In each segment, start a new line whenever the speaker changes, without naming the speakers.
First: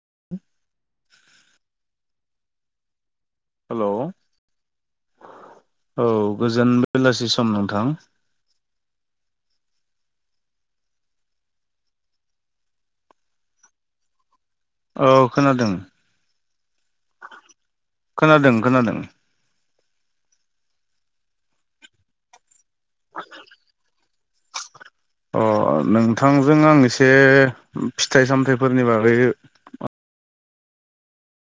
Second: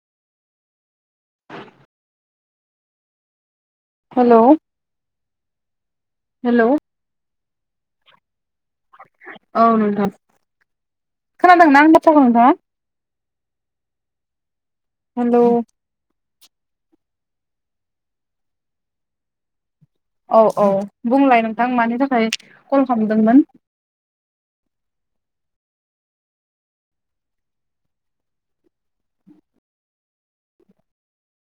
[unintelligible] हेल'
hello
औ
hello
गोजोन बेलासि सम सम नोंथां
औ नोंथां खोनादोंना आंनि बाथ्राखौ नोंथां?
औ
हेलौ
खोनादों। खोनादों खोनादों।
औ औ बुंलाय नोंथां मानि थाखाय कल खालामदोंमोन?
अ नोंथांजों आं एसे फिथाइ सामथाइफोरनि बागै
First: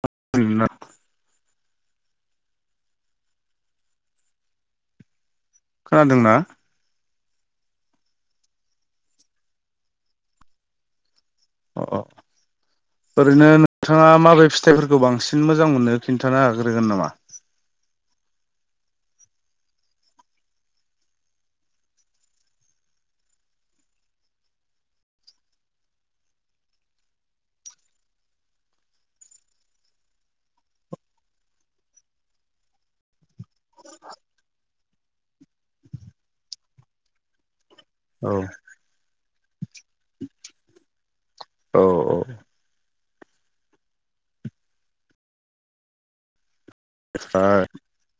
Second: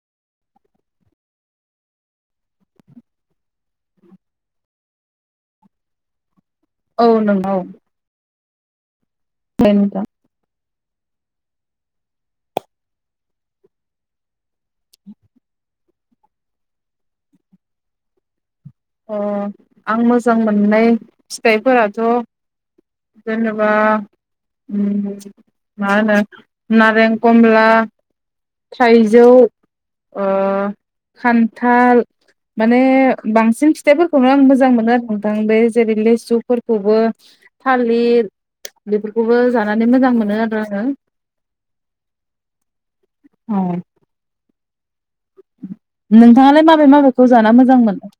[unintelligible] खोनादोंना?
औ नंगौ। [unintelligible]
अ अ ओरैनो नोंथाङा माबे फिथाइफोरखौ बांसिन मोजां मोननो खिन्थानो हाग्रोगोन नामा?
अ आं मोजां मोननाय फिथाइफोराथ' जेनेबा मा होनो नारें कमला थाइजौ ओ खान्थाल माने बांसिन फिथाइफोरखौनो आं मोजां मोनो आरो नोंथां बे जेरै लिसुफोरखौबो थालिर
औ औ
बेफो बेखौबो जानानै मोजां मोनो आरो आङो।
औ औ
औ नोंथाङालाय मा माबे माबेखौ जाना
ओमफ्राय
मोजां मोनो?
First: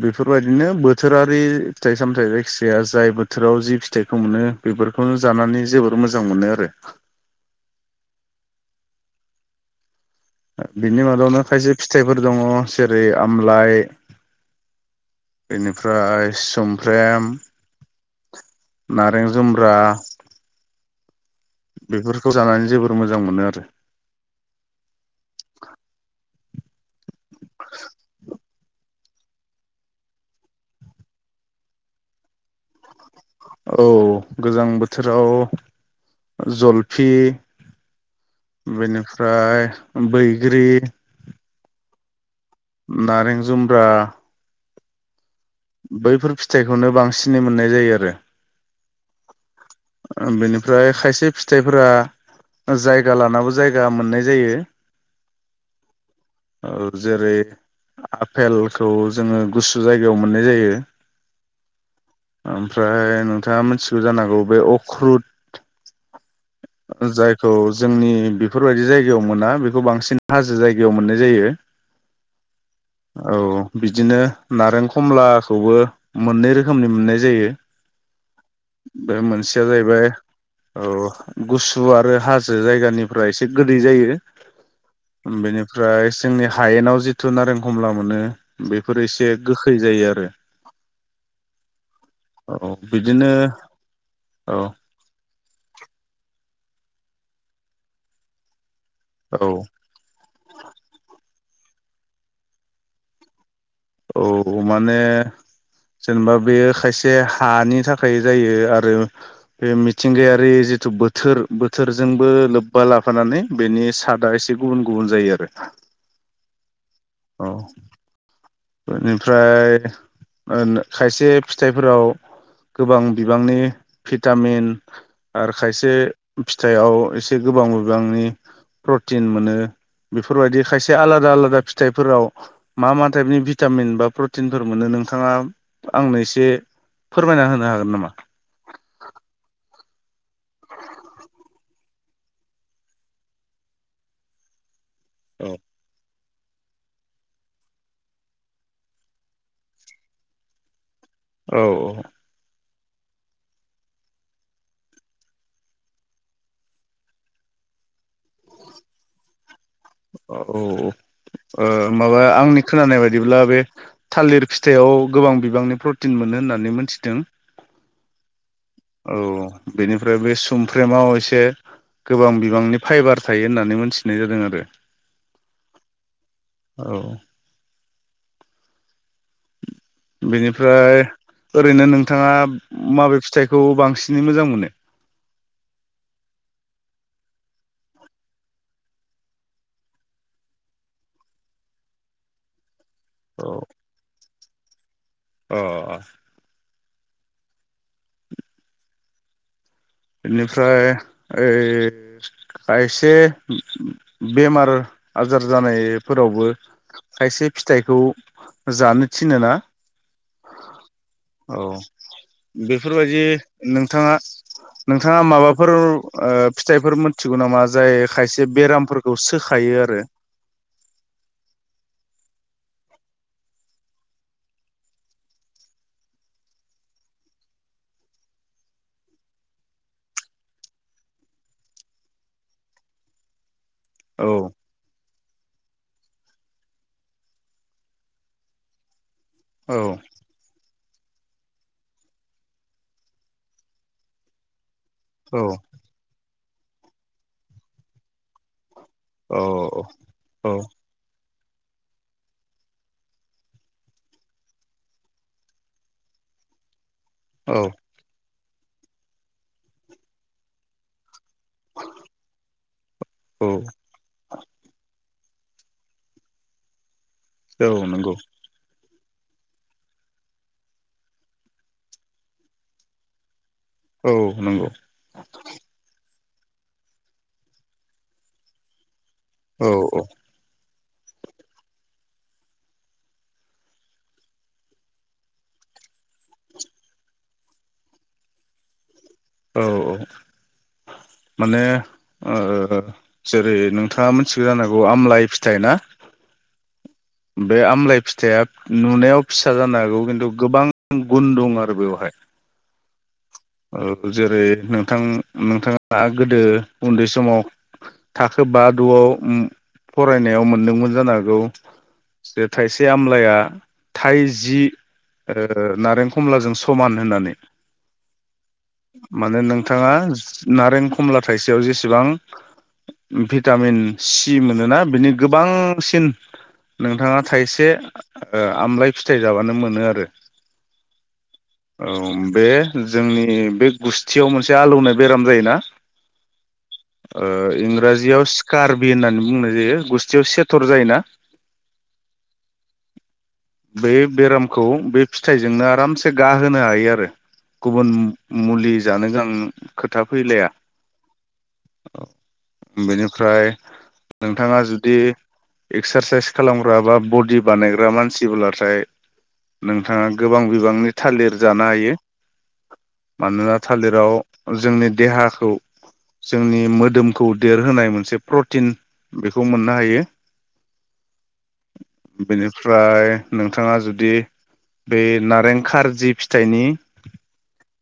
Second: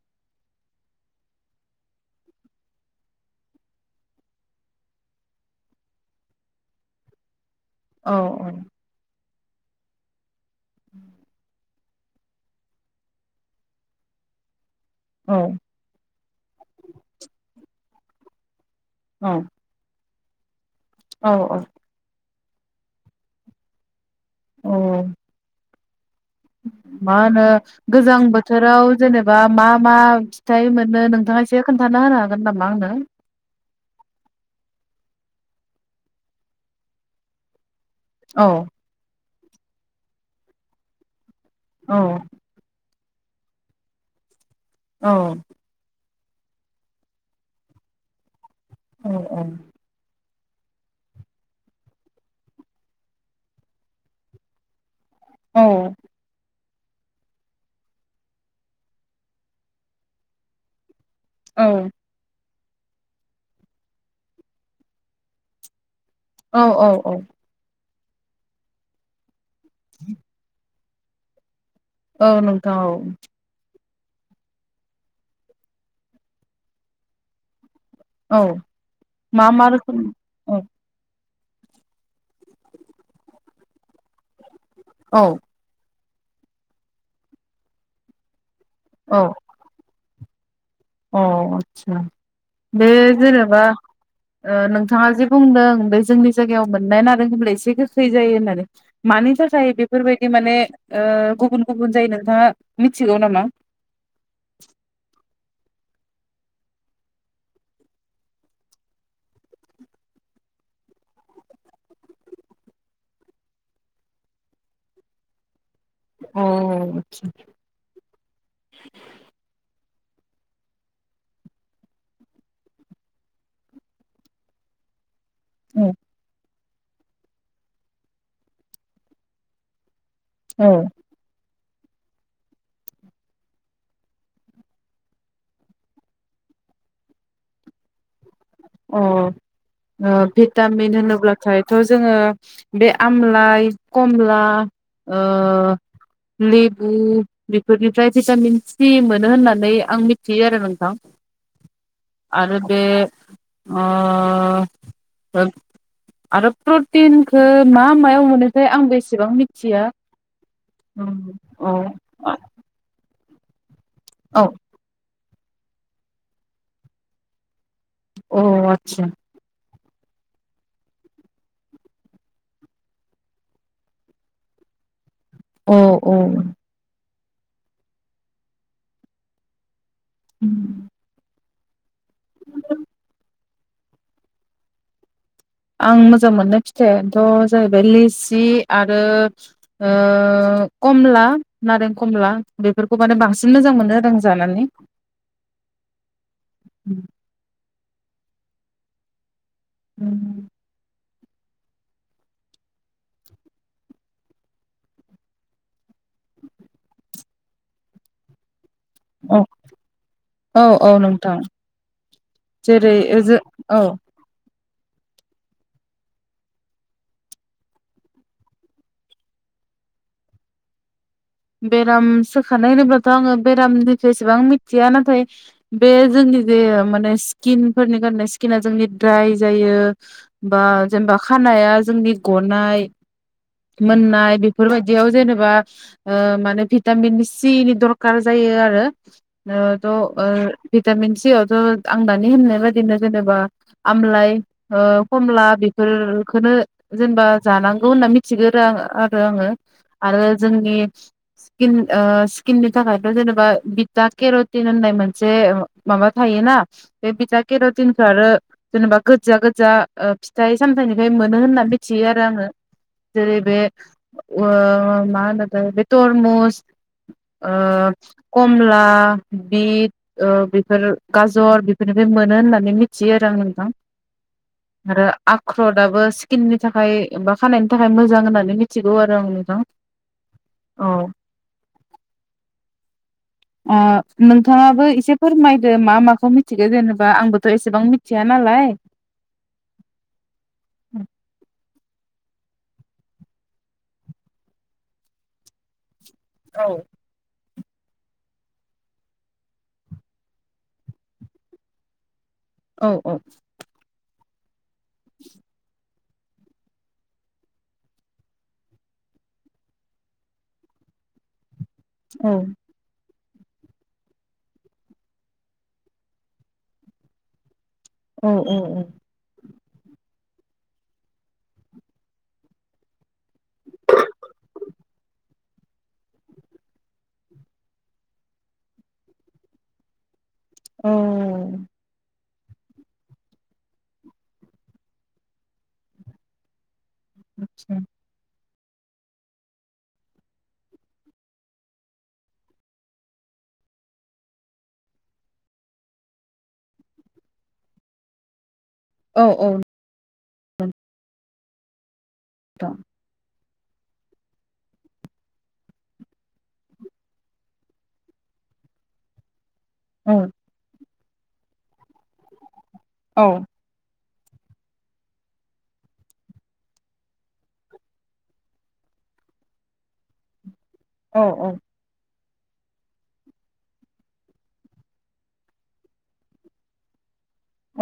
बेफोरबायदिनो बोथोरारि फिथाइ सामथाइ जायखिजाया जाय बोथोराव जि फिथाइखौ मोनो बेफोरखौनो जानानै जोबोर मोजां मोनो आरो।
औ औ
बिनि मादावनो खायसे फिथाइफोर दङ जेरै आमलाइ
औ
बेनिफ्राय सफ्रेम नारें जुम्ब्रा
औ औ
खौ जानानै जोबोर मोजां मोनो आरो
औ [inaudible] मा होनो गोजां बोथोराव जेनेबा मा मा फिथाइ मोनो नोंथाङायसो खोन्था होनो हागोन नामा आंनो
औ गोजां बोथोराव जलफि
औ
ओमफ्राय बैग्रि
औ
नारें जुमब्रा
औ
बैफोर फिथाइखौनो बांसिनै मोननाय जायो आरो
औ औ
ओ बेनिफ्राय खायसे फिथाइफोरा जायगा लानाबो जायगा मोननाय जायो
औ
औ जेरै आफेलखौ जोङो गुसु जायगायाव मोननाय जायो
औ
ओमफ्राय नोंथाङा मिथिगौ जानांगौ बे ख्रुद
औ औ औ
जोंनि बेफोरबायदि जायगायाव मोना खौ बांसिन हाजो जायो बेयाव मोननाय जायो
औ नोंथां औ
बिदिनो नारें खमलाखौबो मोननै रोखोमनि मोननाय जायो
औ
बे
मा
मोनसेया
मा रोखोम
जाहैबाय औ गुसु आरो हाजो जायगानिफ्राय एसे गोदै जायो
औ
बेनिफ्राय जोंनि हायेनाव जिथु नारें खमला मोनो बेफोरो एसे गोखै जायो आरो
अ आच्छा
औ
बे
बिदिनो
जेनेबा
औ
ओ नोंथाङा जे बुंदों बे जोंनि जायगायाव मोननाय नारें कमला एसे गोखै जायो होननानै मानि
औ
थाखाय बेफोरबायदि माने ओ गुबुन गुबुन जायो नोंथाङा मिथिगौ नामा?
औ माने जेनेबा बेयो खायसे हानि थाखाय जायो आरो बे मिथिंगायारि जिथु बोथोर बोथोरजोंबो लोब्बा लाफानानै बेनि सादआ एसे गुबुन गुबुन जायो आरो
अ
औ बेनिफ्राय ओनो खायसे फिथाइफोराव गोबां बिबांनि भिटामिन आरो खायसे फिथाइआव एसे गोबां बिबांनि प्रटिन मोनो बेफोरबायदि
अ
खायसे आलादा आलादा फिथाइफोराव मा मा थाइफनि भिटामिन बा प्रटिनफोर मोननो नोंथाङा आंनो एसे फोरमायना होनो हागोन नामा?
अ ओ भिटामिन होनोब्लाथायथ' जोङो बे आमलाइ खमला ओ
औ
लेबु बेफोरनिफ्राय भिटामिन सि मोनो होननानै आं मिथियो आरो नोंथां।
औ
आरो बे ओ अ आरो प्रटिनखौ मा मायाव मोनोथाय आंबो एसेबां मिथिया।
औ औ ओ माबा आंनि खोनानाय बायदि बिबदिब्ला बे
औ
थालिर फिथाइआव गोबां बिबांनि प्रटिन मोनो होननानै मोनथिदों।
आतसा
औ बेनिफ्राय बे सुमफ्र्रेमाव एसे गोबां बिबांनि फाइबार थायो होननानै मोनथिनाय जादों आरो।
औ औ ।
औ बिनिफ्राय ओरैनो नोंथाङा माबे फिथाइखौ बांसिनै मोजां मोनो?
आं मोजां मोननाय फिथाइथ' जाहैबाय लिसि आरो ओ कमला नारें कमला बेफोर बेखौ माने बांसिन मोजां मोनो आरो आं जानानै
अ
[inaudible]
बेनिफ्राय ओइ खायसे बेमार आजार जानायफोरावबो खायसे फिथाइखौ जानो थिनो
औ
ना
औ औ नोंथां
औ
जेरै
बेफोरबायदि
जो औ
नोंथाङा [inaudible] नोंथाङा माबाफोर ओ फिथाइफोर मोनथिगौ नामा जाय खायसे बेरामफोरखौ सोखायो आरो
बेराम सोखानाय होनोब्लाथ' आङो बेरामनिफ्राय एसेबां मिथिया नाथाय बे जोंनि जे माने स्किनफोरनि खारने स्किना जोंनि द्राइ जायो बा जेनेबा खानाया जोंनि गनाय
औ
मोननाय बेफोरबायदियाव जेनेब बा ओ माने भिटामिन सि नि दरखार जायो आरो ओ
औ
थ' ओ भिटामिन सि आवथ' आं दानि होननाय बादिनो जेनेबा आमलाइ ओ
औ
खमला बेफोर बेखौनो जेनेबा जानांगौ होनना मिथिगौ आरो आं आरो आङो
औ
आरो
औ
जोंनि स्किन ओ स्किननि थाखायथ' जेनेबा भटा केर'टिन होननाय मोनसे माबा थायोना बे बिथा केेर' तिनखो आरो जेनेबा गोजा गोजा फिथाइ सामथाइनिफ्राय मोन मोनो होनना मिथियो आरो आंङो जेरै
औ
बे ओ मा [unintelligible] तरमुस ओ
औ नंगौ
कमला बिट ओ बेफोर गाजर बेफोरनिफ्राय मोनो होननानै मिथियो आरो आं [unintelligible]
औ नंगौ
आरो आख्रदाबो स्किननि थाखाय बा खानायनि थाखाय मोजां होननानै मिथिगौ आरो
औ
[unintelligible] औ [inaudible] अ नोंथाङाबो एसे फोरमायदो मा माखौ मिथिगौ जेनेबा आंबोथ' एसेबां मिथिया नालाय
औ औ माने ओ ओ जेरै नोंथाङा मिथिगौ जानांगौ आमलाय फिथाय ना
औ
बे आमलाय फिथाइया नुनायाव फिसा जानो हागौ खिन्थु गोबां गुन दं आरो बेवहाय
औ औ
औ जेरै नों नोंथां नोंथाङा दा गोदो उन्दै समाव थाखो बा द'आव उम फरायनायाव मोनदोंमोन जानो हागौ
औ
जे थाइसे आमलाया थाइजि ओ नारें खमलाजों समान होननानै
औ औ औ
माने नोंथाङा नारें खमला थाइसेयाव जेसेबां भिटामिन सि मोनोना बिनि गोबांसिन नोंथाङा थाइसे ओ आमलााय फिथाइ जाबानो मोनो आरो औ
औ
बे जोंनि ए बे गुस्थियाव मोनसे आलौनाय बेराम जायोना
आदसा
इंराजियाव कार्बि होननानै बुंनाय जायो गुस्थियाव सेथर जायोना बे बेरामखौ बे फिथाइजोंनो आरामसे गाहोनो हायो आरो गुबुन मुलि जानो
औ
गां
औ
खोथा फैलाया
नोंथां
बेनिफ्राय नोंथाङा जुदि एक्सारसाइस खालामग्रा बा बडि बानायग्रा मानसिब्लाथाय
औ
नोंथाङा गोबां बिबांनि थालिर जाना हायो ।
औ
मानोना थालिराव जोंनि देहाखौ जोंनि मोदोमखौ देरहोनाय मोनसे प्रटिन बेखौ मोननो हायो
औ औ
बेनिफ्राय नोंथाङा जुदि बे‌ नारें खारजि फिथायनि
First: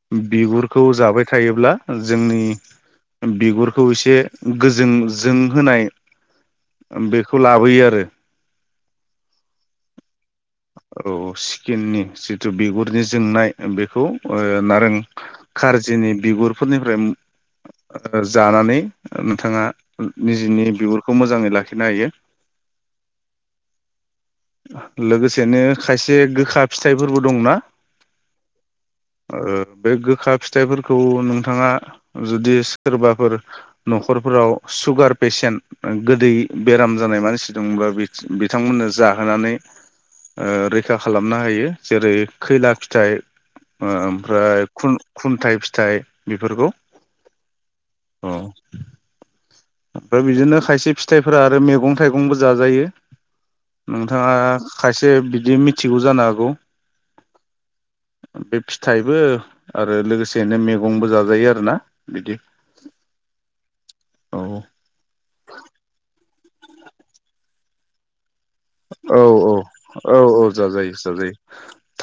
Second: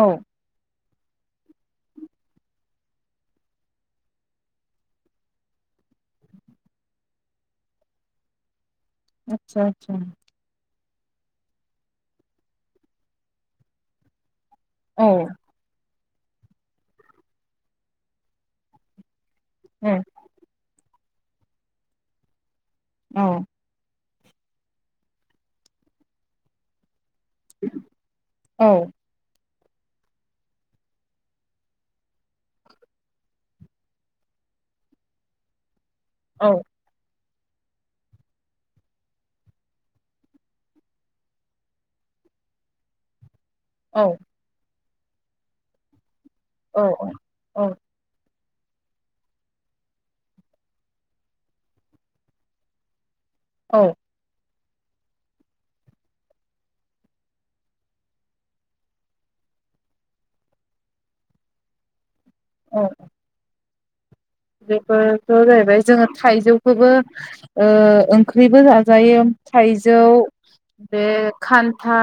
औ
बिगुर खौ जाबाय थायोब्ला जोंनि बिगुरखौ एसे गोजों जों होनाय बेखौ लाबोयो आरो
आतसा आतसा
औ स्किननि जिथु बिगुरनि जोंनाय बेखौ ओ नारें
औ
खारजिनि बिगुरफोरनिफ्राय ओ जानानै ओम नोंथाङा
औ
निजिनि बिगुर खौ मोजाङै लाखिनो हायो।
औ
लोगोसेनो खायसे गोखा फिथाइब फोरबो दंना
औ
ओ बे गोखा फिथाइफोरखौ नोंथाङा जुदि सोरबाफोर न'खरफोराव सुगार पेसेन्ट गोदै
औ
बेराम जानाय मानसि दंब्ला बिथ-बिथांमोननो जाहोनानै ओ रैखा खालामना होयो जेरै खैला फिथाइ आ
औ
ओमफ्राय खुन-खुन्थाइ फिथाइ। बेफोरखौ
औ औ
अ ओमफ्राय बिदिनो खायसे फिथाइफोरा आरो मैगं थाइगंबो जाजायो।
औ
नोंथाङा खायसे बिदि मिथिगौ जानो हागौ बे फिथाइबो आरो लोगोसेनो मैगंबो जाजायो आरोना बिदि
औ
औ
बेफोरथ' जाहैबाय जोङो थाइजौखौबो ओ ओं ओंख्रिबो जाजायो
औ औ
थाइजौ
औ औ जाजायो
बे
जाजायो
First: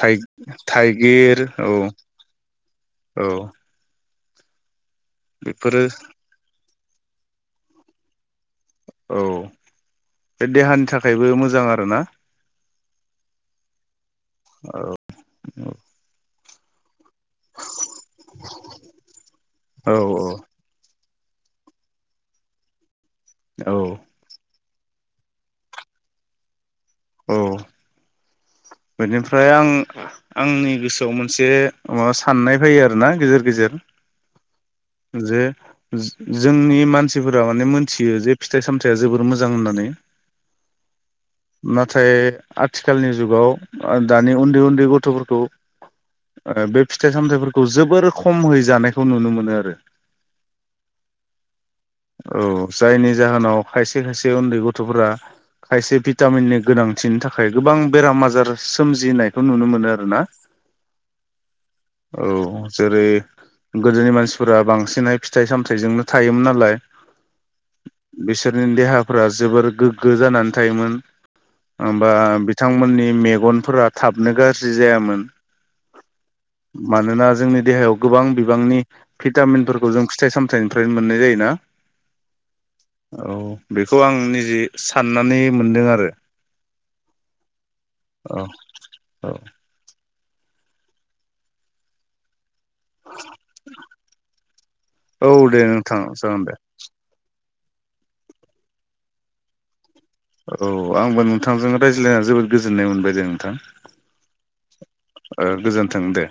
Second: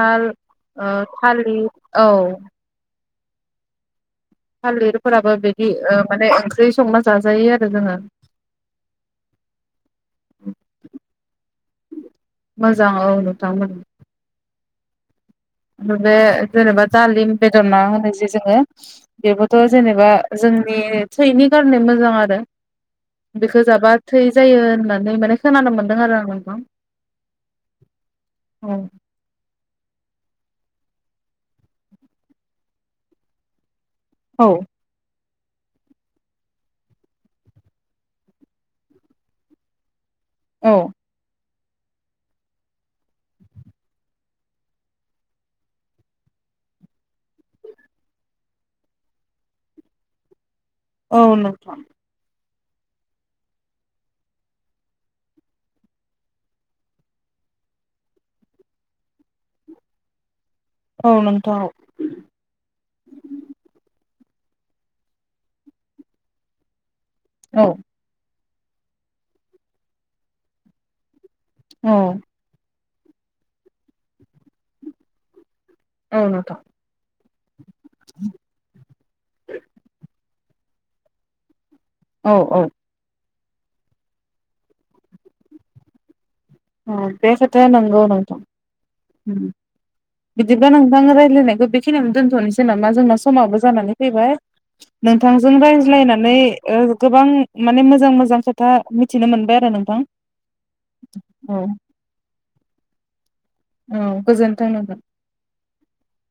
थाइ
ओ थालिर औ
औ
थालिर फोराबो बिदि
बेफोरो
ओ माने ओंख्रि संना जाजायो आरो जोङो।
औ बे देहानि थाखायबो मोजां आरो ना।
मोजां औ
औ
ओमफ्राय बे जेनबा दालिम बेदर ना बादि जोङो बेबोथ'
औ औ
जेनेबा जोंनि थैनि खारनै मोजां आरो। बेखो
औ
जाबा थै जायो होनना नानै माने खोनानो मोनदों आरो आं नोंखौ।
औ बेनिफ्राय आं आंनि गोसोआव मोनसे माबा साननाय फैयो आरो ना गेजेर गेजेर
औ
जे जो-जोंनि मानसिफोरा माने मोनथियो जे फिथाइ सामथाया जोबोर मोजां होननानै
औ
नाथाय आथिखालनि जुगाव दानि उन्दै उन्दै गथ'फोरखौ बे फिथाइ सामथायाइफोरखौ जोबोर खमयै जानायखौ नुनो मोनो आरो।
औ नोंथां
औ जायनि जाहोनाव खायसे खायसे उन्दै गथ'फोरा खायसे भिटामिननि गोनांथिनि थाखाय गोबां बेराम आजार सोमजिनायखौ नुनो मोनो आरोना
औ नोंथां औ
औ जेरै गोदोनि मानसि फुरा बांसिनहै फिथाइ सामथायाइजोंनो थायोमोन नालाय
औ
बिसोरनि देहाफोरा जोबोर गोग्गो जानानै थायोमोन। बा बिथांमोननि मेगनफोरा थाबनो गाज्रि जायामोन।
औ नोंथां
मानोना जोंनि देहायाव गोबां बिबांनि भिटामिनफोरखौ जों फिथाइ सामथाय फिथाइनिफ्रायनो मोननाय जायो ना।
औ औ
बेखौ आं निजे साननानै मोनदों आरो
अ बे खोथाया नंगौ
औ
नोंथां।
औ
बिदिब्ला नोंथां रायलायनायखौ बेखनियावनो दोनथ'नोसै। जेन'बा जोंनाव समाबो जानानै फैबाय नोंथांजों
दे नोंथां
रायज्लायनानै
जागोन दे
ओ गोबां माने मोजां-मोजां खोथा मिथिनो मोनबाय आरो नोंथां।
औ आंबो।
औ
नोंथांजों राय्लायनानै जोबोद गोजोननाय मोनबाय दे नोंथां।
औ गोजोनथों नोंथां।
ओ गोजोन्थों दे